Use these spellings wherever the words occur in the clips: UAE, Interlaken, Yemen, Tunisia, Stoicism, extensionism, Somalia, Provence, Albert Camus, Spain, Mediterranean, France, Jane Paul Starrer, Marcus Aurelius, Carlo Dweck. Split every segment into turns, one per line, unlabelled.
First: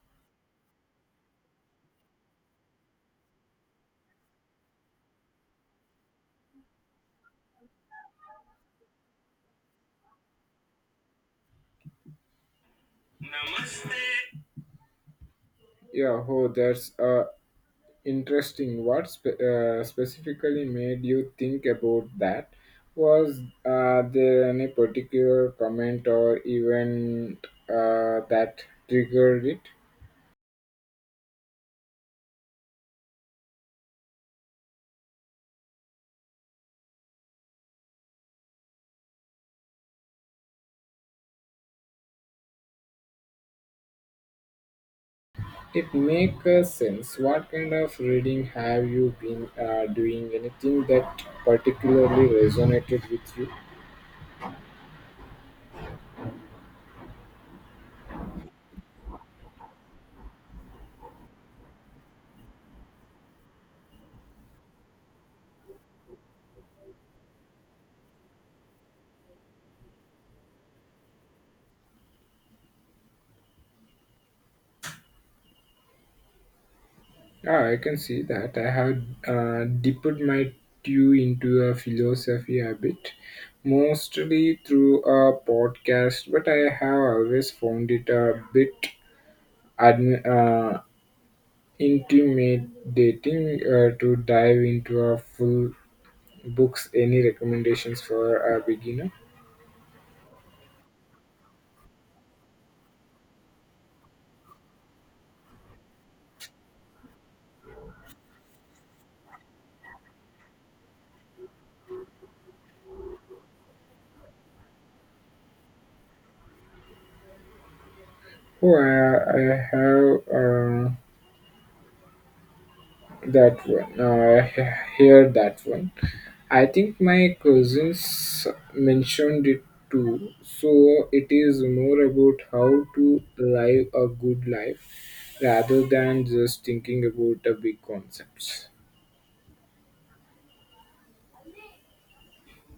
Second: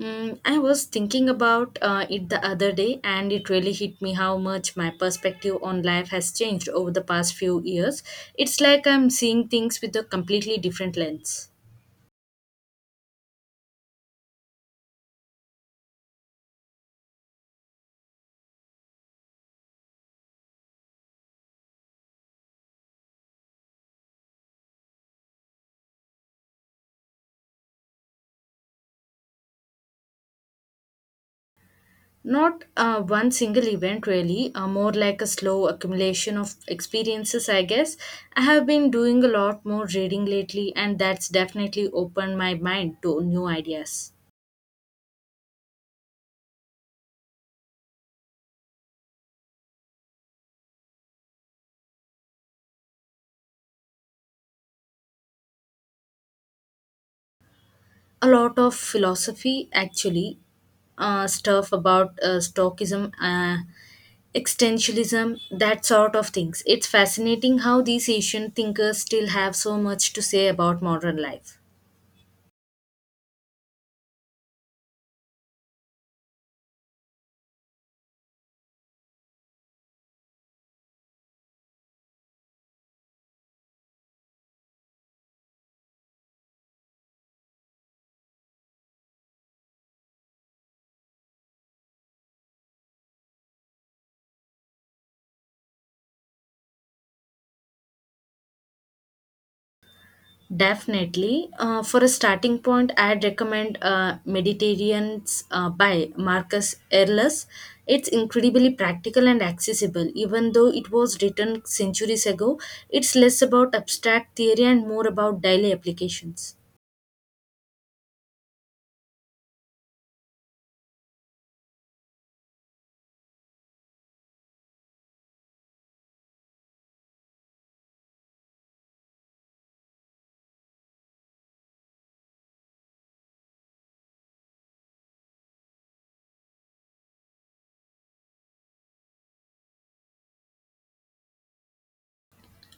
Mm, I was thinking about it the other day, and it really hit me how much my perspective on life has changed over the past few years. It's like I'm seeing things with a completely different lens.
Yeah, oh, that's interesting. What specifically made you think about that? Was there any particular comment or event that triggered it?
Not one single event, really, more like a slow accumulation of experiences, I guess. I have been doing a lot more reading lately, and that's definitely opened my mind to new ideas.
It makes sense. What kind of reading have you been doing? Anything that particularly resonated with you?
A lot of philosophy, actually, stuff about Stoicism. Extensionism, that sort of things. It's fascinating how these ancient thinkers still have so much to say about modern life.
Ah, I can see that. I have dipped my toe into a philosophy a bit, mostly through a podcast, but I have always found it a bit admi- uh, intimidating to dive into a full books. Any recommendations for a beginner?
Definitely. For a starting point, I'd recommend Mediterranean's by Marcus Aurelius. It's incredibly practical and accessible. Even though it was written centuries ago, it's less about abstract theory and more about daily applications.
Oh, I have uh, that one. I hear that one. I think my cousins mentioned it too. So it is more about how to live a good life rather than just thinking about the big concepts.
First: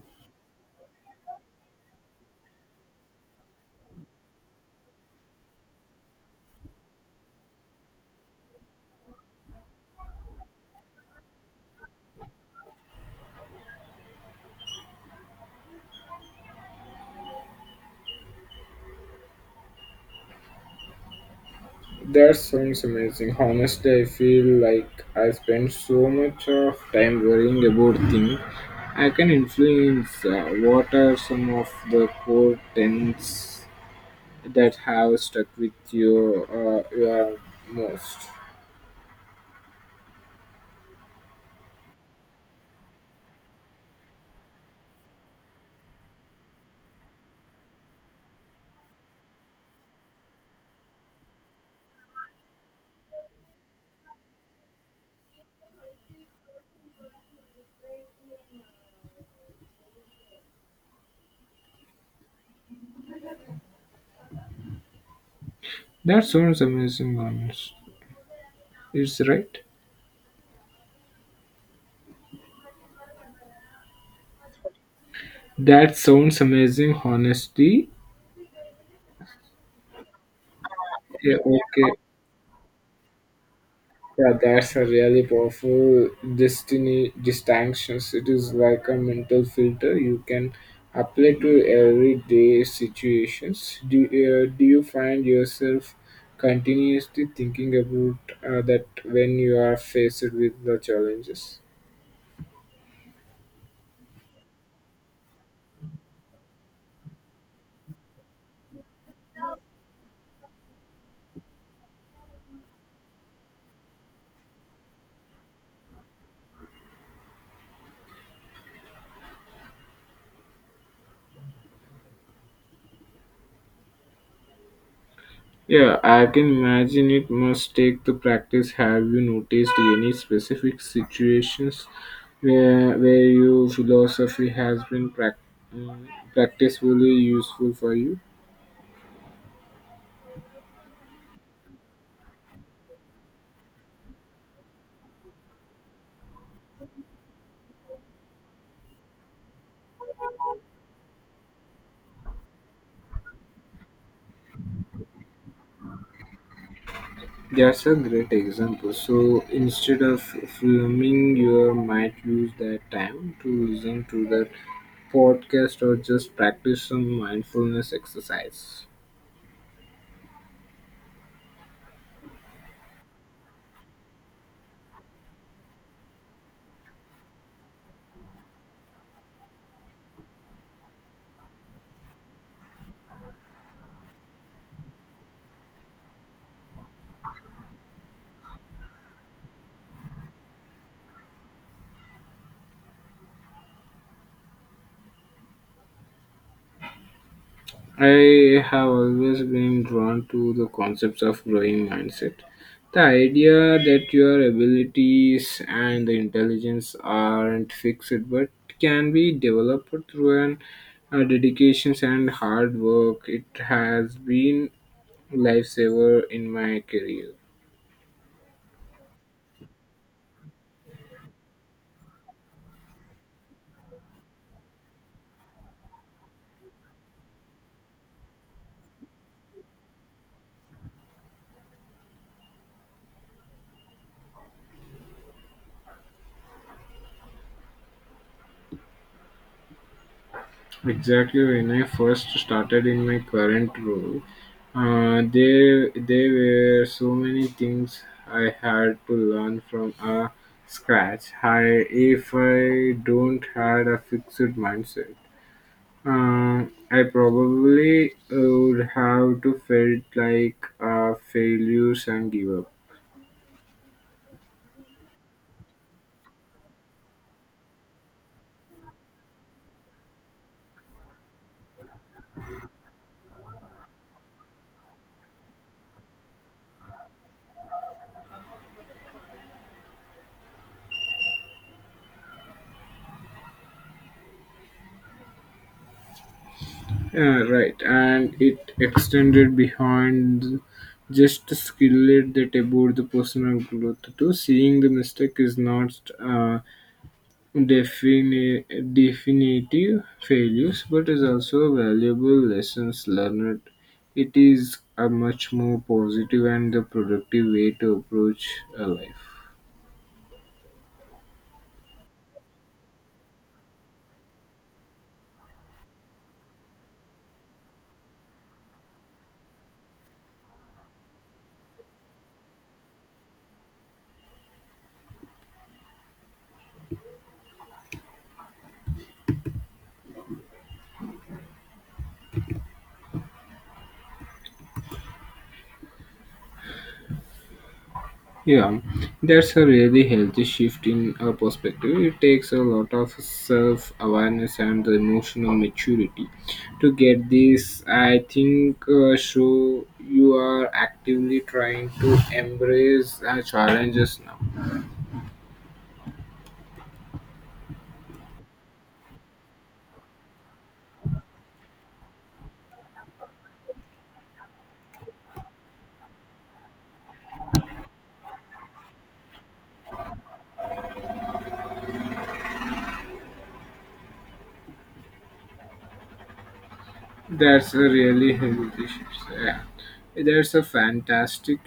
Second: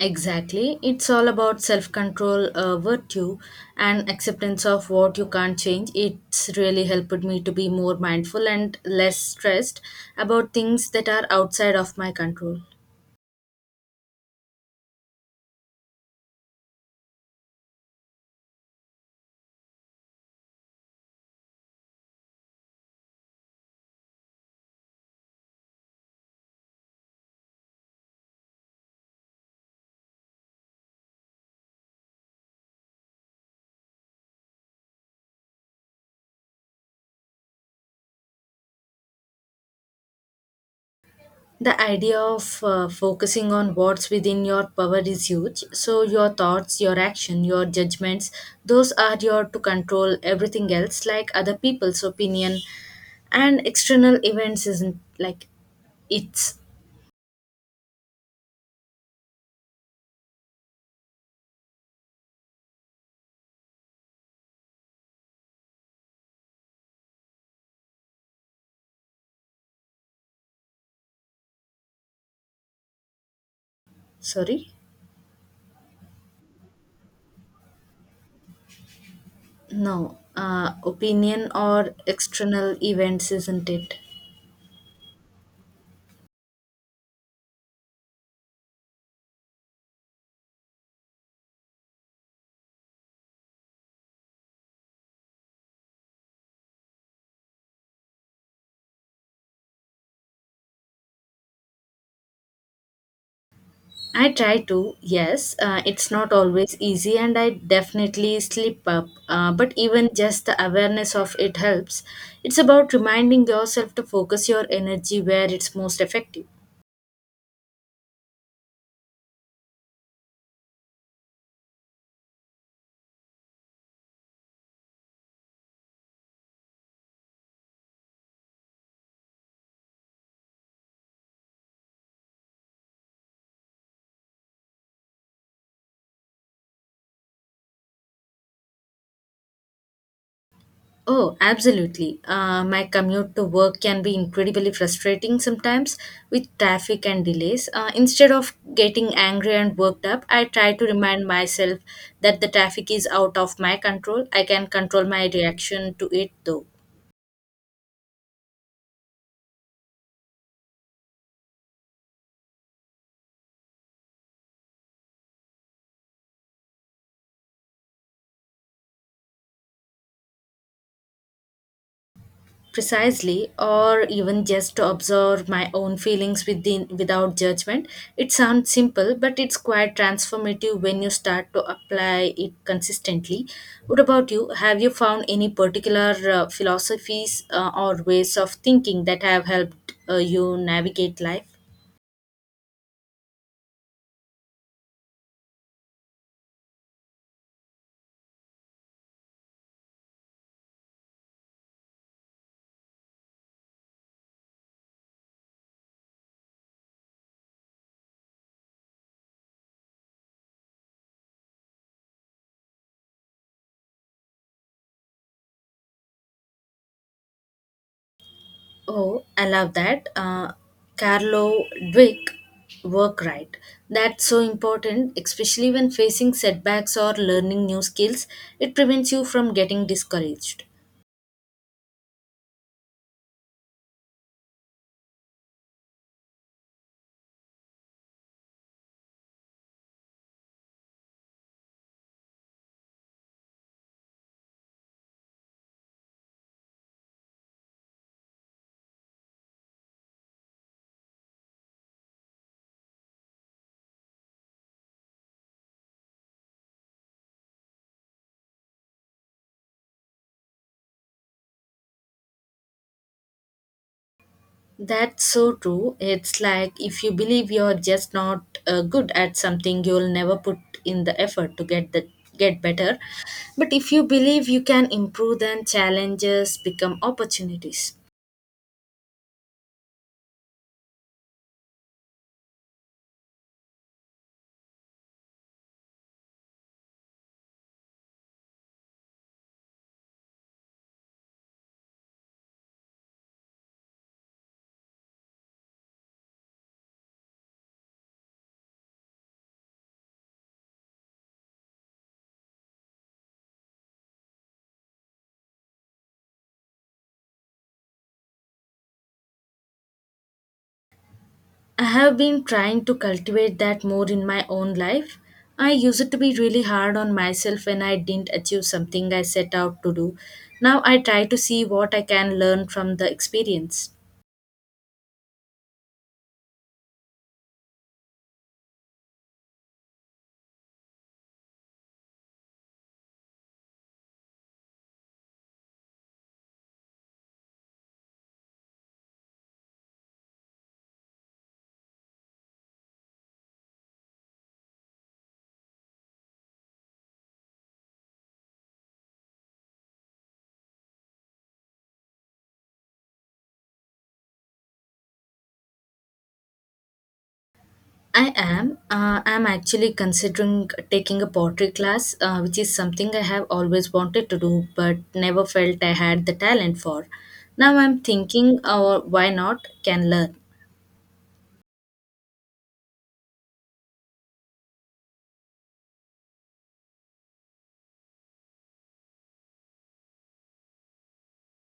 Exactly. It's all about self control, virtue, and acceptance of what you can't change. It's really helped me to be more mindful and less stressed about things that are outside of my control.
That sounds amazing. Honestly, I feel like I spend so much of time worrying about things I can influence. What are some of the core tenets that have stuck with you you are most?
The idea of focusing on what's within your power is huge. So, your thoughts, your action, your judgments, those are your to control everything else, like other people's opinion and external events, isn't like it's
That sounds amazing, honest. It's right.
sorry.
That sounds amazing, honesty.
No,
Yeah,
opinion
okay.
or external events, isn't it?
Yeah, that's a really powerful destiny distinctions. It is like a mental filter you can apply to everyday situations. Do you find yourself continuously thinking about that when you are faced with the challenges?
I try to, yes. It's not always easy, and I definitely slip up. But even just the awareness of it helps. It's about reminding yourself to focus your energy where it's most effective.
Yeah, I can imagine it must take the practice. Have you noticed any specific situations where your philosophy has been mm, practically useful for you?
Oh, absolutely. My commute to work can be incredibly frustrating sometimes with traffic and delays. Instead of getting angry and worked up, I try to remind myself that the traffic is out of my control. I can control my reaction to it though.
That's a great example. So instead of filming, you might use that time to listen to the podcast or just practice some mindfulness exercise.
Precisely, or even just to observe my own feelings within without judgment. It sounds simple, but it's quite transformative when you start to apply it consistently. What about you? Have you found any particular philosophies or ways of thinking that have helped you navigate life?
I have always been drawn to the concepts of growing mindset. The idea that your abilities and the intelligence aren't fixed but can be developed through dedication and hard work. It has been lifesaver in my career.
Oh, I love that. Carlo Dweck work, right. That's so important, especially when facing setbacks or learning new skills. It prevents you from getting discouraged.
Exactly when I first started in my current role, there were so many things I had to learn from scratch. I, if I don't had a fixed mindset, uh, I probably would have to felt like a failures and give up.
That's so true. It's like if you believe you're just not good at something, you'll never put in the effort to get better. But if you believe you can improve, then challenges become opportunities.
Yeah, right. And it extended behind just to skill it that about the personal growth too. Seeing the mistake is not defini- definitive failures, but is also valuable lessons learned. It is a much more positive and the productive way to approach a life.
I have been trying to cultivate that more in my own life. I used to be really hard on myself when I didn't achieve something I set out to do. Now I try to see what I can learn from the experience.
Yeah, that's a really healthy shift in a perspective. It takes a lot of self awareness and the emotional maturity to get this. I think so. You are actively trying to embrace challenges now.
I am. I'm actually considering taking a pottery class, which is something I have always wanted to do but never felt I had the talent for. Now I'm thinking, or why not? Can learn.
That's a really heavy dish. Yeah. That's a fantastic.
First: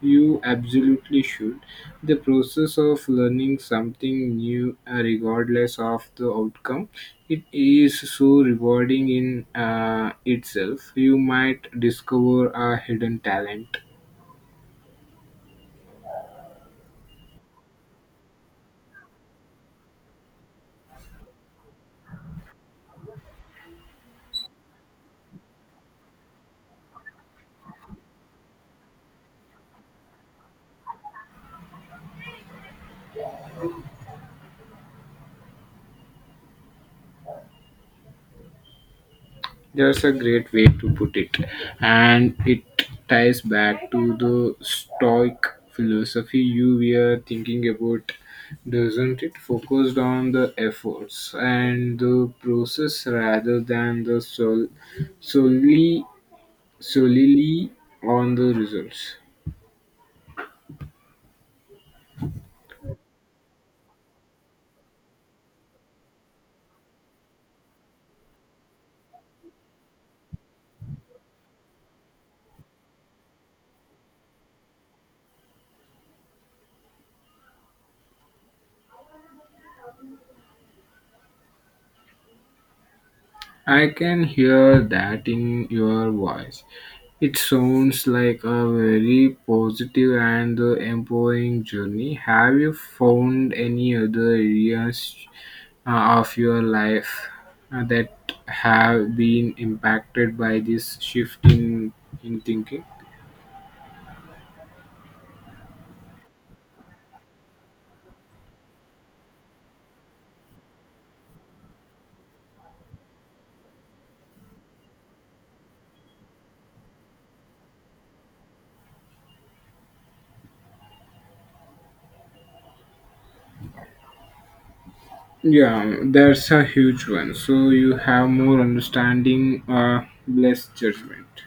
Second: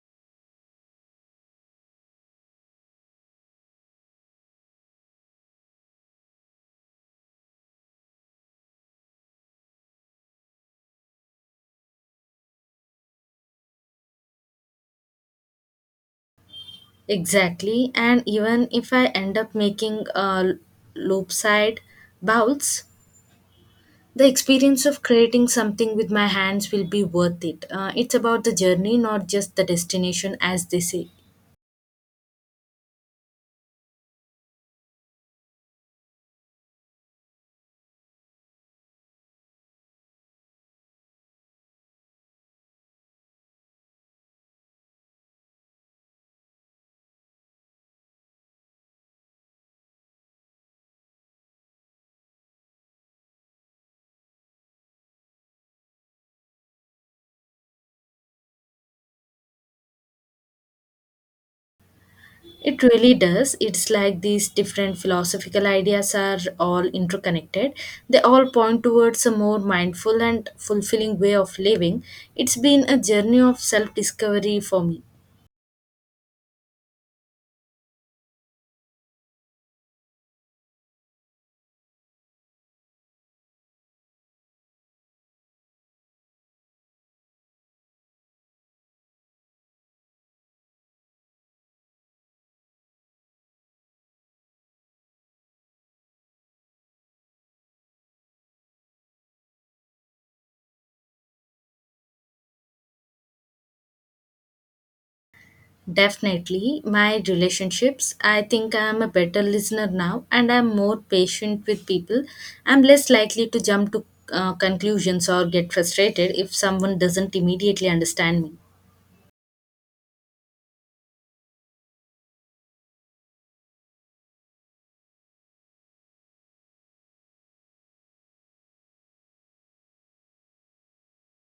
You absolutely should. The process of learning something new, regardless of the outcome, it is so rewarding in itself. You might discover a hidden talent.
Exactly, and even if I end up making loopside bowls, the experience of creating something with my hands will be worth it. It's about the journey, not just the destination, as they say.
That's a great way to put it, and it ties back to the Stoic philosophy you were thinking about, doesn't it? Focused on the efforts and the process rather than the solely solely on the results.
It really does. It's like these different philosophical ideas are all interconnected. They all point towards a more mindful and fulfilling way of living. It's been a journey of self discovery for me.
I can hear that in your voice. It sounds like a very positive and empowering journey. Have you found any other areas of your life that have been impacted by this shift in thinking?
Definitely, my relationships. I think I am a better listener now and I'm more patient with people. I'm less likely to jump to conclusions or get frustrated if someone doesn't immediately understand me.
Yeah, that's a huge one. So you have more understanding, less judgment.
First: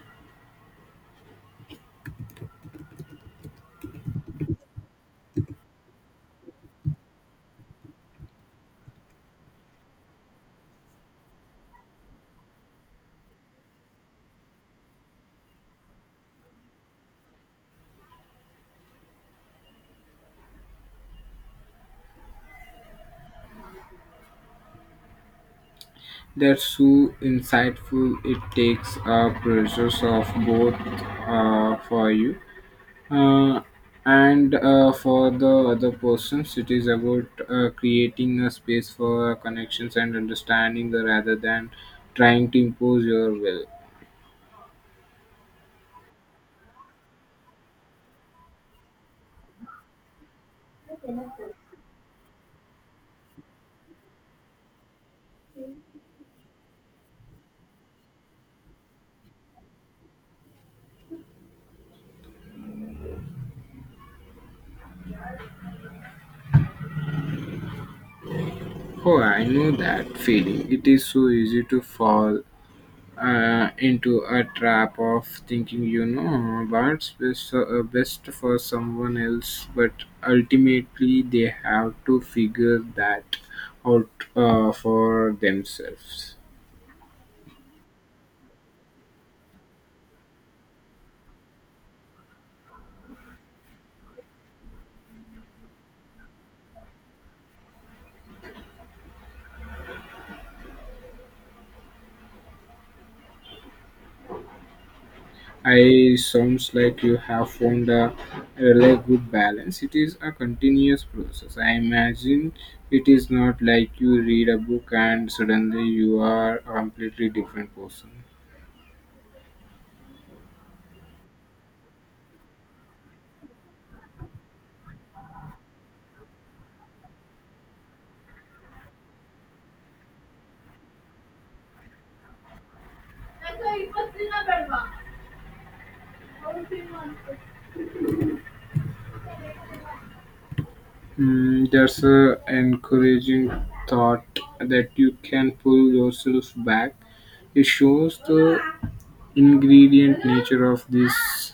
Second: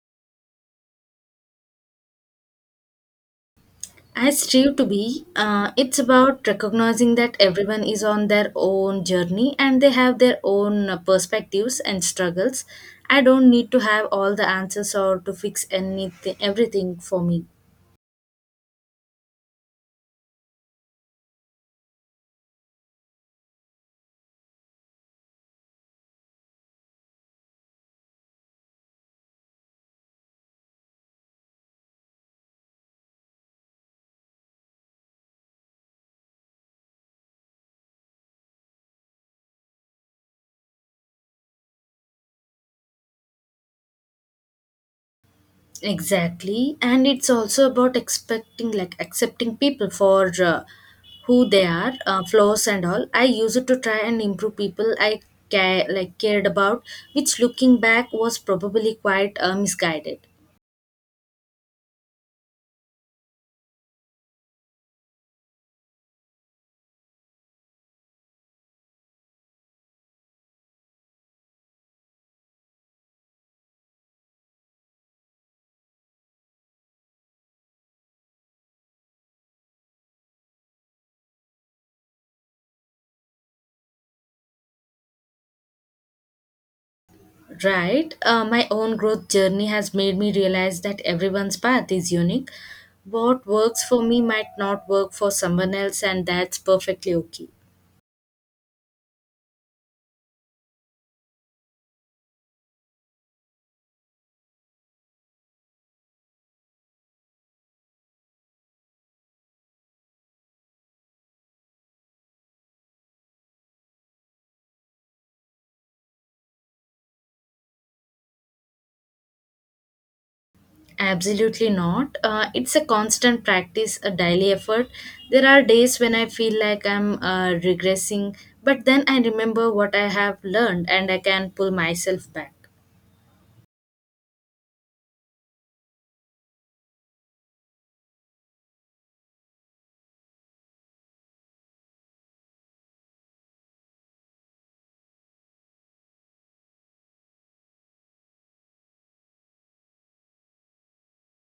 I strive to be. It's about recognizing that everyone is on their own journey and they have their own perspectives and struggles. I don't need to have all the answers or to fix anything, everything for me.
That's so insightful. It takes a process of both for you uh, and for the other persons. It is about creating a space for connections and understanding the, rather than trying to impose your will.
Exactly, and it's also about expecting, like accepting people for who they are, flaws and all. I used to try and improve people I care, like cared about, which looking back was probably quite misguided.
Oh, I know that feeling. It is so easy to fall into a trap of thinking you know what's best, for someone else but ultimately they have to figure that out for themselves.
Right, my own growth journey has made me realize that everyone's path is unique. What works for me might not work for someone else, and that's perfectly okay.
I sounds like you have found a really good balance. It is a continuous process, I imagine. It is not like you read a book and suddenly you are a completely different person.
Absolutely not. It's a constant practice, a daily effort. There are days when I feel like I'm regressing, but then I remember what I have learned and I can pull myself back.
Mm, that's a encouraging thought that you can pull yourself back. It shows the ingredient nature of this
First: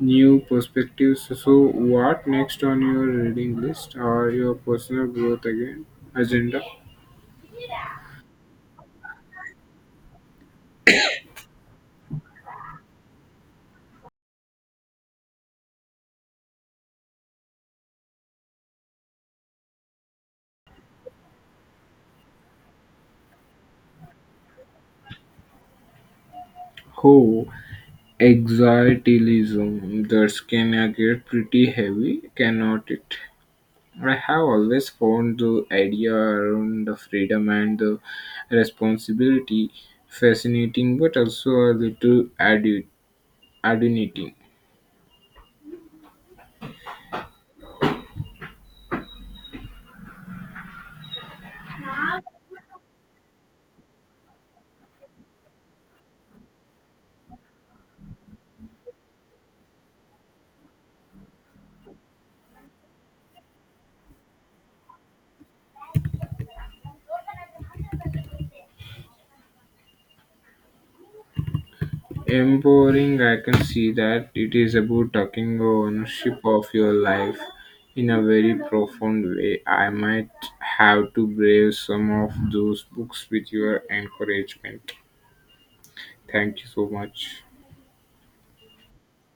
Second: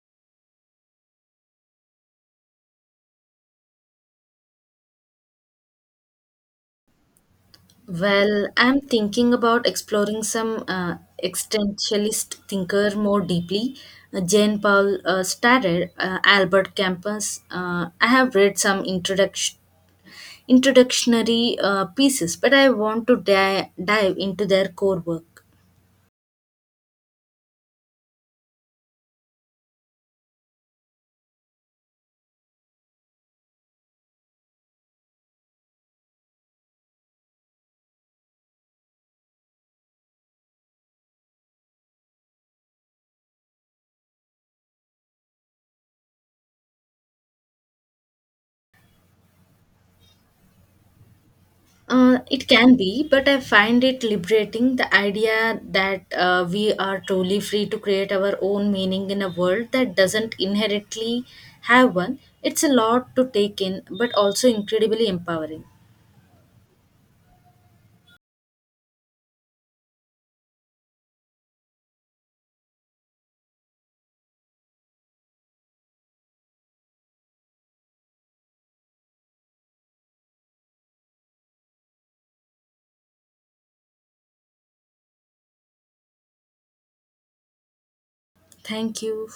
new perspective. So what next on your reading list or your personal growth again agenda?
Well, I'm thinking about exploring some existentialist thinker more deeply. Jane Paul Starrer, Albert Campus. I have read some introductionary pieces, but I want to dive into their core work.
Oh, anxietyism. That's can get pretty heavy, cannot it? I have always found the idea around the freedom and the responsibility fascinating but also a little adunity.
It can be, but I find it liberating, the idea that we are truly free to create our own meaning in a world that doesn't inherently have one. It's a lot to take in, but also incredibly empowering.
Empowering, I can see that it is about taking ownership of your life in a very profound way. I might have to brave some of those books with your encouragement. Thank you so much.
Thank you.